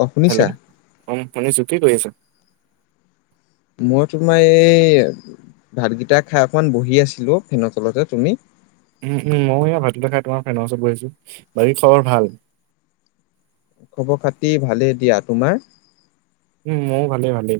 অ hello, শুনিছা ' অ শুনিছো। কি কৰি আছা? মই তোমাৰ এই ভাতকেইটা খাই অকমান বহি আছিলো ফেনৰ তলতে। তুমি? উম উম ময়ো এ ভাত কেইটা খায় তোমাৰ ফেনৰ ওচৰত বহি আছো বাকী খবৰ ভাল খবৰ খাতি ভালেই দিয়া তোমাৰ উম ময়ো ভালে ভালেই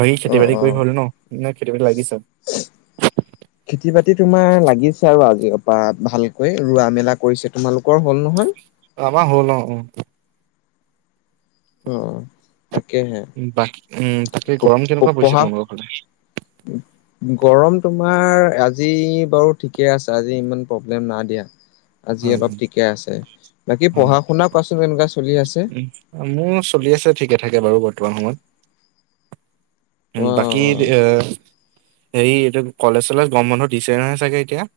বাকী অ খেতি বাতি অ কৰি হ'ল ন? নে খেতি বাতিত লাগিচ? খেতি বাতি তোমাৰ লাগিছে আৰু আজিৰ পৰা ভালকৈ ৰোৱা মেলা কৰিছে। তোমালোকৰ হ'ল নহয়? আমা হ'ল অ উম। অ তাকেহে। বাকী উম তাকে গৰম কেনেকুৱা পৰিছে পঢ়া তোমালোকৰ ফালে? গৰম তোমাৰ আজি বাৰু ঠিকে আছে, আজি ইমান প্ৰব্লেম নাই দিয়া। আজি হয় অলপ হয় ঠিকেই আছে। বাকী হয়। পঢ়া শুনা কোৱাচোন কেনেকুৱা চলি আছে। উম মোৰ চলি আছে ঠিকে থাকে বাৰু বৰ্তমান সময়ত উম অ বাকী এহ হেৰি এইটো কলেজ চলেজ গৰম বন্ধ দিছে নহয় চাগে এতিয়া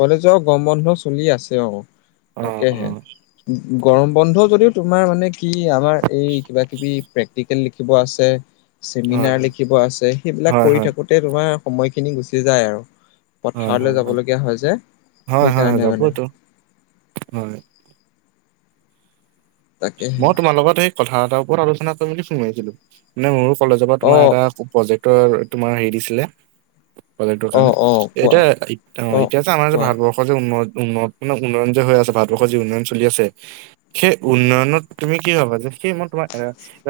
কলেজৰ গৰম বন্ধ চলি আছে অহ অ অ তাকেহে গৰম বন্ধ যদিও তোমাৰ মানে কি আমাৰ এই কিবা কিবি প্ৰেক্টি প্ৰেক্টিকেল লিখিব আছে হয় চেমিনাৰ লিখিব আছে সেইবিলাক হয় হয় কৰি থাকো তে তোমাৰ সময়খিনি গুচি যায় আৰু হয় হয় হয় পথাৰলৈ হয় যাবলগীয়া হৈ হয় হয় যাবতো হয় তাকেহে মই তোমাৰ লগত সেই কথা এটাৰ ওপৰত আলোচনা কৰি বুলি ফোন মাৰিছিলোঁ নোউচ্ কলেজৰ পৰা অ তোমাৰ এটা প্ৰজেক্টৰ তোমাৰ হেৰি দিছিলে প্ৰজেক্টৰ অ কাৰণে অ কোৱা এতিয়া অহ অ এতিয়া যে আমাৰ যে কোৱা ভাৰতবৰ্ষ দেশত যে উন্নত উন্নত উন্নয়ন যে হৈ আছে ভাৰতবৰ্ষৰ যি উন্নয়ন চলি আছে সেই হয় উন্নয়নত তুমি কি ভাবা যে সেই মই তোমাৰ এ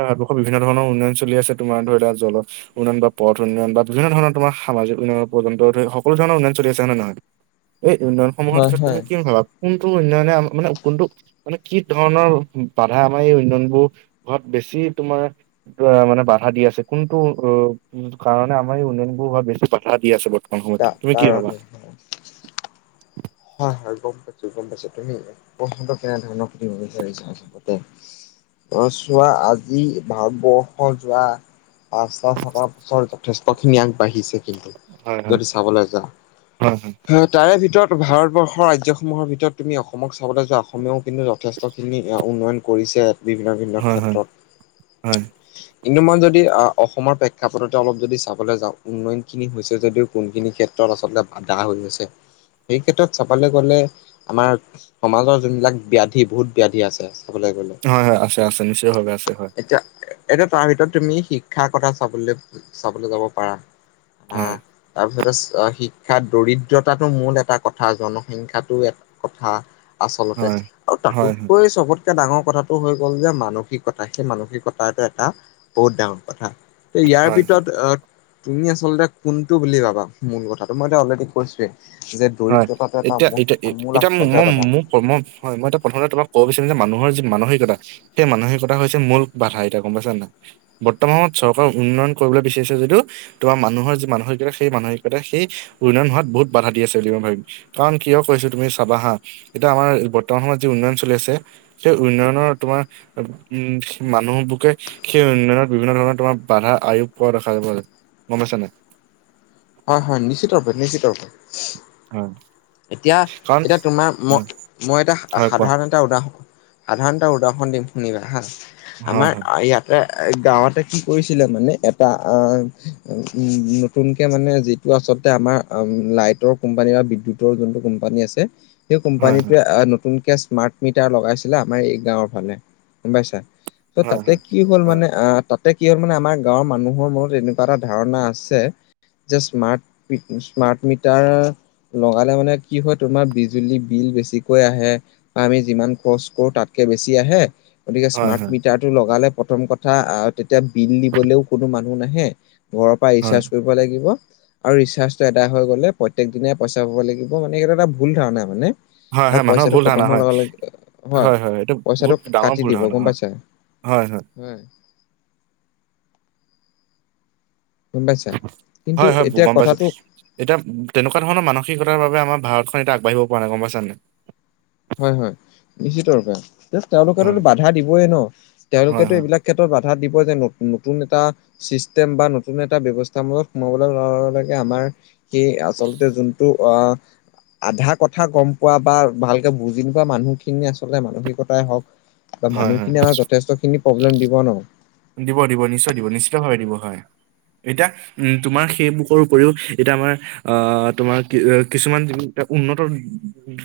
ভাৰতবৰ্ষ বিভিন্ন ধৰণৰ উন্নয় চলি আছে তোমাৰ ধৰি লোৱা জল উন্নয়ন বা পথ উন্নয়ন বা বিভিন্ন ধৰণৰ তোমাৰা সামাজিক উন্নয়ন পৰ্যন্ত সকলো ধৰণৰ উন্নয়ন চলি আছে হয় নে নহয় এই উন্নয়নসমূহৰ হয় ভিতৰ হয় তুমি কি ভাবা কোনটো উন্নয়নে মানে কোনটো মানে কি ধৰণৰ বাধা আমাৰ এই উন্নয়নবোৰ ঘট বেছি তোমাৰ কোনো বাই মানে বাধা দি আছে কোনটো অহ উম কাৰণে আমাৰ এই উন্নয়ন হোৱা বেছি বাধা দি আছে বৰ্ত মোৰ মত তা কি ভাবা কাৰণে হয় হয় হয় গম পাইছো গম পাইছো তুমি প্ৰসঙ্গ কেনে ধৰণৰ শুনিব বিচাৰিছা আচলতে অহ চোৱা আজি ভাৰতবৰ্ষ যোৱা পাঁচটাছ শতাব্ [unintelligible] ছৰ যথেষ্ট খিনি আগবাঢ়িছে কিন্তু হয় হয় যদি চাবলৈ যাওঁ হয় হয় তাৰে ভিতৰত ভাৰতবৰ্ষৰ ৰাজ্যসমূহৰ ভিতৰত তুমি অসমক চাবলৈ যোৱা অসমেও কিন্তু যথেষ্টখিনি উন্নয়ন কৰিছে বিভিন্ন বিভিন্ন হয় হয় ক্ষেত্ৰত হয় কিন্তু মই যদি অসমৰ প্ৰেক্ষাপথতে অলপ যদি চাবলৈ যাওঁ উন্নয়নখিনি হৈছে যদিও কোনখিনি ক্ষেত্ৰত আচলতে বাধা হৈ গৈছে সেই ক্ষেত্ৰত চাবলৈ গ'লে আমাৰ সমাজৰ যোনবিলাক ব্যাধি বহুত ব্যাধি আছে চাবলে গ'লে হয় হয় আছে আছে নিশ্চয় ভাৱে আছে হয় এতিয়া এতিয়া তাৰ ভিতৰত তুমি শিক্ষাৰ কথা চাবলে চাবলৈ যাব পাৰা আহ হয় তাৰপিছতে শিক্ষাৰ দৰিদ্ৰতাটো মূল এ এটা কথা জনসংখ্যাটো এটা কথা আচলতে হয় আৰু তাতো হয় হয় তকৈ চবত আটাইতকৈ ডাঙৰ কথাটো হৈ গ'ল যে মানসিকতা সেই মানসিকতাটো এটা বহুত ডাঙৰ কথা ইয়াৰ হয় হয় ভিতৰত অহ তুমি আচলতে কোনটো বুলি ভাবা মূল কথাটো মই অলৰেডি কৈছোৱে যে হয় দৰিদ্ৰতাটো এটা মূল আচলতে বাধা কমম হয় মই এটা প্ৰথমতে তোমাক ক'ব বিচাৰিম যে মানুহৰ যি মানসিকতা সেই মানসিকতা হৈছে মূল বাধা এতিয়া গম পাইছা নাই বৰ্তমানত চৰকাৰ উন্নয়ন কৰিবলৈ বিচাৰিছে যদিও তোমাৰ মানুহৰ যি মানসিকতা সেই মানসিকতা সেই উন্নয়ন হোৱাত বহুত বাধা দি আছে বুলি মই ভাবিম কাৰণ কিয় কৈছো তুমি চাবা হা এতিয়া আমাৰ বৰ্তমান সময়ত যি উন্নয়ন চলি আছে সেই উন্নয়নৰ তোমাৰ উম মানুহবোকে সেই উন্নয়নত বিভিন্ন ধৰণৰ তোমাৰ বাধা আয়োগ কৰা দেখা যাব গম পাইছানাই অ হয় নিশ্চিত ৰূপে নিশ্চিত ৰূপে অহ এতিয়া এতিয়া তোমাৰ মই মই এতিয়া হয় কোৱা সাধাৰণ এটা উদাহৰণ সাধাৰণ এটা উদাহৰণ দিম শুনিবা হা হয় আমাৰ ইয়াত এ গাঁৱতে কি কৰিছিলে মানে এটা আহ নতুনকে মানে যি আচলতে আমাৰ লাইটৰ কোম্পানী বা বিদ্যুত ওপৰৰ যোনটো কোম্পানী আছে সেই হয় হয় কোম্পানীটোৱে আহ নতুনকে স্মাৰ্ট মিটাৰ লগাইছিলে আমাৰ এই গাঁওৰ ফালে গম পাইছা ত' হয় তাতে হয় কি হ'ল হয় মানে আহ তাত তাতে কি হল মানে আমাৰ গাঁৱৰ মানুহৰ মনত এনেকুৱা এটা ধাৰণা আছে যে স্মাৰ্ট স্মাৰ্ট মিটাৰ লগালে মানে কি হয় তোমাৰ বিজুলী বিল বেছিকৈ আহে বা আমি যিমান খৰচ কৰো তাতকে বেছি আহে গতিকে হয় হয় হয় স্মাৰ্ট মিটাৰটো লগালে প্ৰথম কথা আহ তেতিয়া বিল দিবলেও কোনো মানুহ নাহে ঘৰৰ পৰা হয় ৰিচাৰ্জ কৰিব লাগিব আৰু ৰিচাৰ্জটো এটা হৈ গ'লে প্ৰত্যেক দিনে পইচা ভৰিব লাগিব মানে এইটো এটা ভুল ধাৰণা মানে হয় আৰু হয় মানুহৰ পইচাটো ভুল খতম ধাৰণা হয় হোৱাৰ লগে লগে হয় হয় এইটো পইচাটো বহুত ডাঙৰ কাটি ভুল দিব ধাৰণা গম হয় পাইছা হয় হয় হয় গম পাইছা কিন্তু হয় হয় এতিয়া গম পাইছো কথাটো এতিয়া তেনেকুৱা ধৰণৰ মানসিকতাৰ বাবে আমাৰ ভাৰতখন এতিয়া আগবাঢ়িব পৰা নাই গম পাইছানে হয় হয় নিশ্চিত ৰূপে তেওঁলোকেতো হয়, বাধা দিবই ন হয়, তেওঁলোকেতো হয়, এইবিলাক ক্ষেত্ৰত বাধা দিব যে ন নতুন এটা চিষ্টেম বা নতুন এটা ব্যৱস্থামূলত সোমাবলৈ গাৱঁৰ লেকে আমাৰ সেই আচলতে যোনটো অ আধা কথা গম পোৱা বা ভাল কে বুজি পোনোৱা মানুহখিনি আচলতে মানসিকতাই হওক বা হয়, হয়। মানুহখিনি আমাক যথেষ্টখিনি প্ৰব্লেম দিব ন দিব দিব নিশ্চয় দিব নিশ্চিত ভাৱে দিব হয় এতিয়া উম, তোমাৰ সেই বুকৰ উপৰিও এতিয়া আমাৰ আহ, তোমাৰ কি কিছুমান এহ উন্নতৰ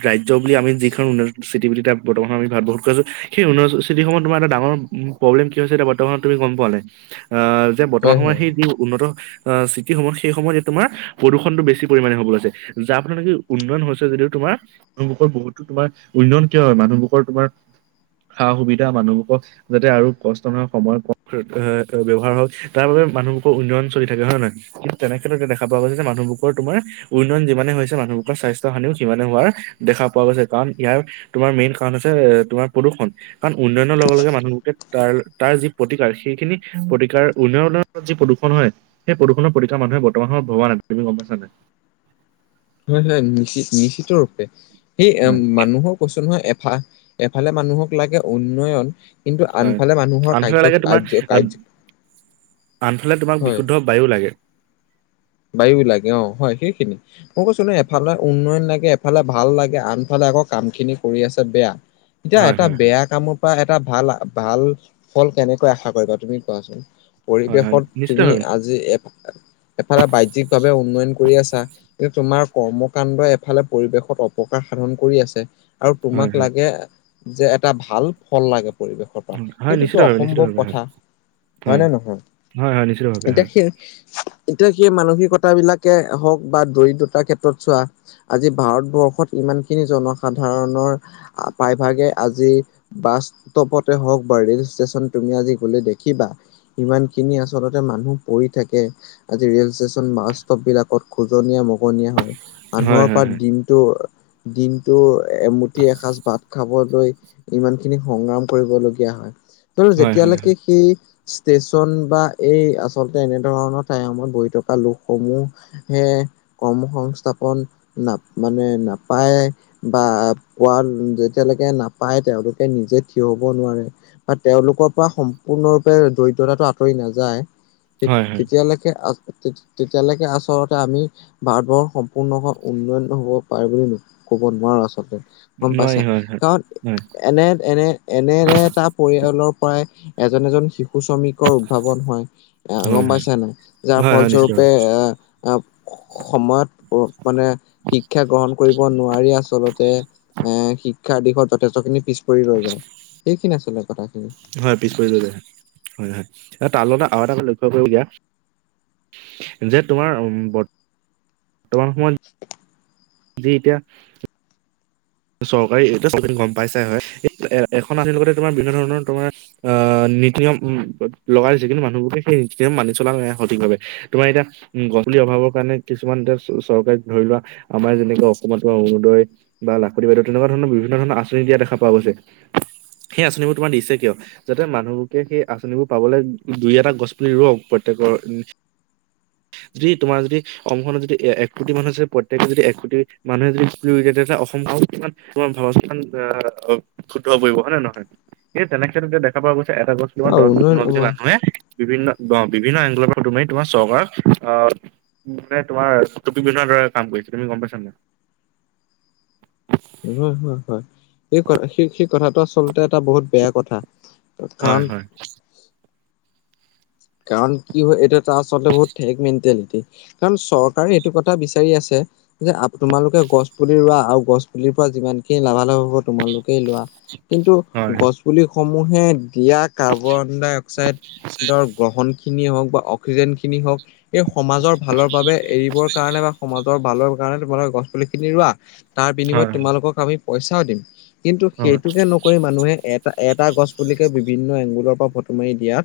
ৰাজ্য বুলি আমি যিখন অৰুণাচল চিটি বুলি তাইপ বৰ্তমান আমি ভাৰত বৰ্ষত কৰিছোঁ সেই অৰুণাচল চিঠিসমূহ তোমাৰ এটা ডাঙৰ উম প্ৰব্লেম কি হৈছে এতিয়া বৰ্তমানত তুমি গম পোৱা নাই, আহ যে বৰ্তমান হয় সময়ত হয় সেই যি উন্নত আহ, চিটি সমূহ সেই সময়ত যে তোমাৰ প্ৰদূষণটো বেছি পৰিাণে হ'ব লৈছে। যাৰ ফলত নেকি উন্নয়ন হৈছে যদিও তোমাৰ মানুহবোৰ বহুতো তোমাৰ উন্নয়ন কিয় হয়, মানুহবোখৰ তোমাৰ সা সুবিধা মানুহবোৰক যাতে আৰু কষ্ট নহয় সময় কম ব্যৱহাৰ হওক, তাৰ বাবে মানুহবোৰৰ উন্নয়ন চলি থাকে হয় নে নহয় তেনেক্ষেত্ৰত দেখা পোৱা গৈছে যে মানুহবোৰৰ তোমাৰ উন্নয়ন যিমানে হৈছে মানুহবোৰৰ স্বাস্থ্য হানিও সিমানে হোৱাৰ দেখা পোৱা গৈছে, কাৰণ ইয়াৰ তোমাৰ মেইন কাৰণ হৈছে তোমাৰ প্ৰদূষণ, কাৰণ উন্নয়নৰ লগে লগে মানুহবোৰে তাৰ তাৰ যি প্ৰতিকাৰ, সেইখিনি প্ৰতিকাৰ উন্নয়নৰ যি প্ৰদূষণ হয়। সেই প্ৰদূষণৰ প্ৰতিকাৰ মানুহবোৰে বৰ্তমান সময় ভবা নাই, তুমি গম পাইছা নাই। হয় হয় নিশ্চ নিশ্চিত ৰূপে সেই হয় মানুহক কইছো নহয়, এফাল এফালে মানুহক লাগে উন্নয়ন কিন্তু হয়। আনফালে মানুহৰ আনফালে কাৰ্য লাগে তোমাৰ কাৰ কাৰ্য আনফালে তোমাক হয়। বিশুদ্ধ বায়ু লাগে। বায়ু লাগে। অহ হয়, সেইখিনি মই কৈছো নহয়, এফালে উন্নয়ন লাগে, এফালে ভাল লাগে, আনফালে আকৌ কাম খিনি কৰি আছে বেয়া। এতিয়া হয় এটা হয় বেয়া কামৰ পৰা এটা ভাল, ভাল ফল কেনেকৈ আশা কৰিবা তুমি কোৱাচোন। হয় হয় পৰিৱেশত তুমি নিশ্চিতভাৱে আজি এফ এফালে বাহ্যিক ভাবে উন্নয়ন কৰি আছা। কিন্তু তোমাৰ কৰ্মকাণ্ডই এফালে পৰিৱেশত অপকাৰ সাধন কৰি আছে। আৰু হয় তোমাক হয় লাগে, যে এটা ভাল ফল লাগে। পৰিৱেশ উম, হয় সেইটোতো নিশ্চিতভাৱে অসম্ভৱ নিশ্চিতভাৱে হয় কথা, হয় নে নহয় হয় হয় নিশ্চিতভাৱে এতিয়া হয় সেই এতিয়া সেই মানসিকতা বিলাকে হওক বা দৰিদ্ৰতাৰ ক্ষেত্ৰত চোৱা আজি ভাৰতবৰ্ষত ইমান খিনি জনসাধাৰণৰ প্ৰায়ভাগে আজি বাছ ষ্টপতে হওক বা ৰেল ষ্টেচন তুমি আজি গলে দেখিবা ইমান খিনি আচলতে মানুহ পৰি থাকে। আজি ৰেল ষ্টেচন, বাছ ষ্টপ বিলাকত খোজনীয়া মগনীয়া হয়। হয় মানুহৰ হয় পৰা দিন তহ, দিনটো এমুঠি এসাঁজ ভাত খাবলৈ ইমান খিনি সংগ্ৰাম কৰিবলগীয়া হয়। তহ হয় হয় যেতিয়ালৈকে সেই ষ্টেচন বা এই আচলতে এনেধৰণৰ। টাইমত বহি থকা লোকসমূহ হে কৰ্মসংস্থাপন না মানে নাপায়। বা কোৱাৰ যেতিয়ালৈকে নাপায় তেওঁলোকে নিজে থিয় হ'ব নোৱাৰে। বা তেওঁলোকৰ পৰা সম্পূৰ্ণৰূপে দৰিদ্ৰতাটো আঁতৰি নাযায়, হয় হয় হয় তেতিয়ালৈকে তেতিয়ালৈকে আচলতে আমি ভাৰতবৰ্ষ সম্পূৰ্ণ উন্নয়ন হব পাৰে বুলি কব নোৱাৰো আচলতে। গম পাইছা নোৱাৰি হয় নাই, হয় কাৰণ হয় এনে এনে এনে এনেটা পৰিয়ালৰ পৰাই এজন এজন শিশু সু -শ্ৰমিকৰ উদ্ভাৱন হয়। আহ হয় হয় গম পাইছা নাই, যাৰ হয় হয় নিশ্চিতভাৱে ফলস্বৰূপে এহ, আ সময়ত মানে শিক্ষা গ্ৰহণ কৰিব নোৱাৰি আচলতে এহ শিক্ষাৰ দিশত যথেষ্ট খিনি পিছ পৰি ৰৈ যায়। সেইখিনি আছিলে কথাখিনি হয়, পিছ পৰি লয় যায়, হয় হয়। তাৰ‌ লগতে আৰু এটা লক্ষ্য কৰিব দিয়া যে তোমাৰ উ বৰ্তমান সময়ত [inaudible] আজি এতিয়া চৰকাৰী এই চবেই গম পাইছাই হয়। এ এখন আধিৰ লগতে তোমাৰ বিভিন্ন ধৰণৰ তোমাৰ আহ নীতি নিয়ম লগাই দিছে কিন্তু মানুহবোৰে সেই নীতি নিয়ম মানি চলা নাই সঠিকভাৱে। তোমাৰ এতিয়া উ গছ পুলি অভাৱৰ কাৰণে কিছুমান এতিয়া চৰকাৰীক ধৰি লোৱা। আমাৰ যেনেকুৱা অসমত অৰুণোদয় বা লা- প্ৰতিবাদ তেনেকুৱা ধৰণৰ বিভিন্ন ধৰণৰ আঁচনি দিয়া দেখা পোৱা গৈছে, সেই আঁচনিবোৰ তোমাৰ দিছে কিয়। যাতে মানুহবোৰকে সেই আঁচনিবোৰ পাবলৈ দুই এটা গছ পুলি ৰোৱক প্ৰত্যেকৰ। [inaudible] যদি তোমাৰ যদি অসমখনত যদি এক কোটি মানুহে যদি প্ৰত্যেকে যদি এক কোটি মানুহে যদি পুলি ৰুই দিয়ে তেতিয়া অসমখন কিমান তোমাৰ ভাৱাচোন [unintelligible] শুদ্ধ হৈ পৰিব হয় নে নহয়। এই তেনেকে ক্ষেত্ৰতে দেখা পোৱা গৈছে এটা গছ তোমাৰ অ দহ উন্নয়ন পোন্ধৰ হ'ব। জনী মানুহে বিভিন্ন বিভিন্ন এংগলৰ পৰা তুমি তোমাৰ চৰকাৰক আহ মানে তোমাৰ টুপী দৰে কাম কৰিছে তুমি গম পাইছা নে নাই? হয় হয় হয় সেই ক সে সেই কথাটো আচলতে এটা বহুত বেয়া কথা। হয় কাৰণ হয়। কাৰণ কি হয় এইটো এটা আচলতে বহুত ঠেক মেণ্টেলিটি। কাৰণ চৰকাৰে এইটো কথা বিচাৰি আছে যে আপ- তোমালোকে গছ পুলি ৰোৱা আৰু গছ পুলিৰ পৰা যিমানখিনি লাভালাভ হব তোমালোক সে লোৱা কিন্তু হয় গছ পুলি সমূহে তিয়া কাৰ্বন - ডাই - অক্সাইডৰ গ্ৰহণ খিনিয়ে হওক বা অক্সিজেন খিনি হওক- এই সমাজৰ ভালৰ বাবে এৰিবৰ কাৰণে বা সমাজৰ ভালৰ কাৰণে তোমালোকে গছ পুলি খিনি ৰোৱা। তাৰ বিনিময়ত হয় তোমালোকক আমি পইচাও দিম কিন্তু হয়। সেইটোকে ন- কৰি মানুহে এটা, এটা গছ পুলিকে বিভিন্ন এংগুলৰ পৰা ফটো মাৰি দিয়া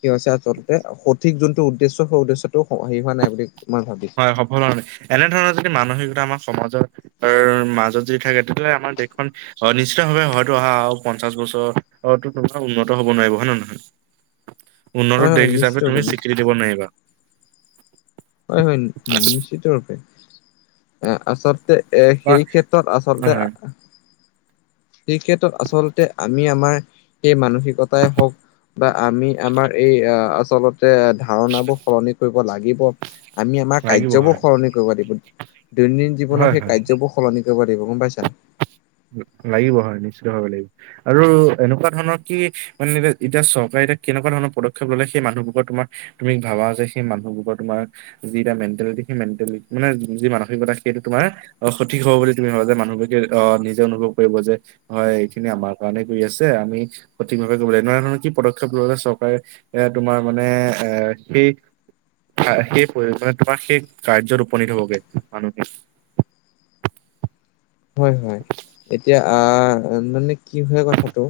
কি হৈছে আচলতে, সঠিক যোনটো উদ্দেশ্য সেই উদ্দেশ্যটো হেৰি হোৱা নাই বুলি মই ভাবিছ- [unintelligible] এনে ধৰণৰ যদি মানসিকতা আমাৰ সমাজৰ মাজত যদি থাকে তেতিয়াহ'লে আমাৰ দেশখন অ নিশ্চিত ভাৱে হয়তো অহা আৰু পঞ্চাশ বছৰ অ টো তোমাৰ উন্নত হ'ব নোৱাৰিব হয় নে নহ নহয়? উন্নত হয় হয় দেশ হিচাপে নিশ্চিত তুমি ৰূপে স্বীকৃতি নিশ্চিত দিব নোৱাৰিবা। হয় হয় নিশ্চিতৰূপে। আচাৰ তে বা সেই ক্ষেত্ৰত আচলতে নহয় এই ক্ষেত্ৰত আচলতে আমি আমাৰ সেই মানুহ সিকতাই হওক বা আমি আমাৰ এই আচলত তে ধাৰণাবোৰ সলনি কৰিব লাগিব, আমি আমাৰ লাগিব কাৰ্যবোৰ হয় সলনি কৰিব লাগিব। দৈনন্দিন হয় জীৱনত হয় সেই কাৰ্যবোৰ সলনি কৰিব লাগিব গম পাইছা। লাগিব হয় নিশ্চিত ভাৱে লাগিব। আৰু এনেকুৱা ধৰণৰ কি মানে এ এতিয়া চৰকাৰে এতিয়া কেনেকুৱা ধৰণৰ পদক্ষেপ ললে সেই মানুহবোৰৰ তোমাৰ তুমি ভাবা যে সেই মানুহবোৰৰ তোমাৰ যিটা মেণ্টেলিটি, সেই মেণ্টেলি মানে যি মানসিকতা সেইটো তোমাৰ অ সঠিক হ'ব বুলি তুমি ভাবা যে মানুহগৰাকীয়ে আহ নিজে অনুভৱ কৰিব যে হয়, এইখিনি আমাৰ কাৰণে কৰি আছে আমি সঠিকভাৱে ল'ব লাগে, নানা ধৰণৰ কি পদক্ষেপ ললে চৰকাৰে এয়া তোমাৰ মানে এ সেই আ সেই প্ৰয়োজনে তোমাৰ সেই কাৰ্যত উপনীত হ'বগৈ মানসিক। হয় হয়, এতিয়া আ মানে কি হয় কথাটো,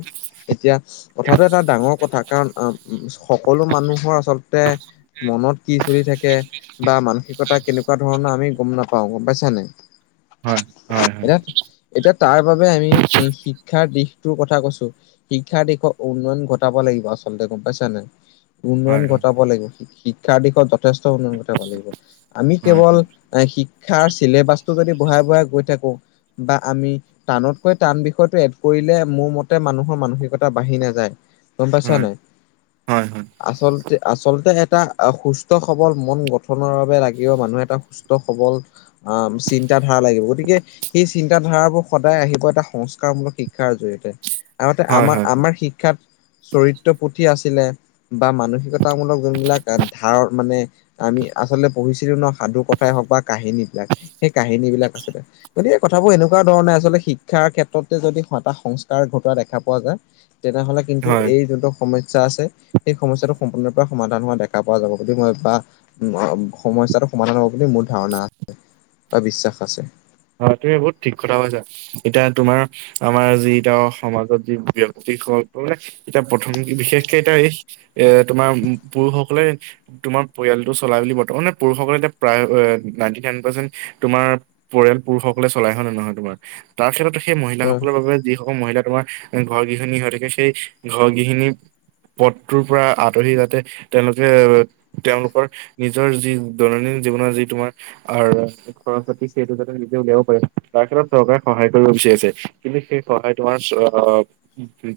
এতিয়া কথাটো এটা ডাঙৰ কথা কাৰণ অ উম, সকলো মানুহৰ আচলতে মনত কি চলি থাকে বা মানসিকতা কেনেকুৱা ধৰণৰ আমি গম নাপাওঁ, গম পাইছা নাই। হয়। হয় হয় এতিয়া, এতিয়া তাৰ বাবে আমি এই শিক্ষাৰ দিশটোৰ কথা কৈছো। শিক্ষাৰ দিশত উন্নয়ন ঘটাব লাগিব আচলতে গম পাইছা নাই। উন্নয়ন হয় হয় ঘটাব লাগিব, শিক্ষাৰ দিশত যথেষ্ট উন্নয়ন ঘটাব লাগিব, আমি হয় কেৱল হয় এ শিক্ষাৰ চিলেবাছটো যদি বঢ়াই বঢ়াই গৈ থাকো বা আমি টানতকৈ টান বিষয়টো এড কৰিলে মোৰ মতে মানুহৰ মানসিকতা বাঢ়ি নাযায়। গম পাইছা হয় নাই। হয় হয় আচলতে-আচলতে এটা সুস্থ সবল মন গঠনৰ বাবে লাগিব মানুহ এটা সুস্থ- সবল আহ, চিন্তা ধাৰা লাগিব গতিকে- সেই চিন্তাধাৰাবোৰ সদায় আহিব এটা সংস্কাৰমূলক শিক্ষাৰ জৰিয়তে। আগতে হয়, হয়, আমাৰ-আমাৰ শিক্ষাত চৰিত্ৰ পুথি আছিলে বা মানসিকতামূলক যোনবিলাক ধাৰত মানে আমি আচলতে পঢ়িছিলো ন, সাধু কথাই হওক বা কাহিনী বিলাক সেই কাহিনী বিলাক আছিলে। গতিকে কথাবোৰ এনেকুৱা ধৰণে আচলতে শিক্ষাৰ ক্ষেত্ৰতে যদি এটা সংস্কাৰ ঘটোৱা দেখা পোৱা যায় তেনেহ'লে কিন্তু হয়, এই যোনটো সম স্যা আছে সেই সমস্যাটো সম্পূৰ্ণৰূপে সমাধান হোৱা দেখা পোৱা যাব গতিকে মই বা উম, অ, উম, সমস্যাটো সমাধান হ'ব বুলি মোৰ ধাৰণা আছে বা বিশ্বাস আছে। অহ, তুমি বহুত ঠিক কথা কৈছা। এতিয়া তোমাৰ আমাৰ যি এতিয়া সমাজত যি ব্যক্তিসকলে এতিয়া প্ৰথম বিশেষকে এতিয়া এই এ তোমাৰ পুৰুষসকলে তোমাৰ পৰিয়ালটো চলাই বুলি বৰ্তমান মানে পুৰুষসকলে এতিয়া প্ৰায় নাইনটি নাইন পাৰ্চেন্ত - তোমাৰ পৰিয়াল পুৰুষসকলে চলাই হয় নে নহয় তোমাৰ তাৰ ক্ষেত্ৰতো সেই ত' মহিলাসকলৰ বাবে যিসকল মহিলা তোমাৰ উম, ঘৰ গৃহণী হৈ থাকে সেই ঘৰ গৃহিণী পদটোৰ পৰা আঁতৰি যাওঁতে তেওঁলোকে তেওঁলোকৰ নিজৰ যি দৈনন্দিন জীৱনৰ যি তোমাৰ আহ আৰু আছে সৰস্পতীক সেইটো যাতে নিজে উলিয়াব পাৰিম তাৰ ক্ষেতত চৰকাৰে সহায় কৰিব বিচাৰিছে কিন্তু সেই সহায় তোমাৰ স্ব [unintelligible]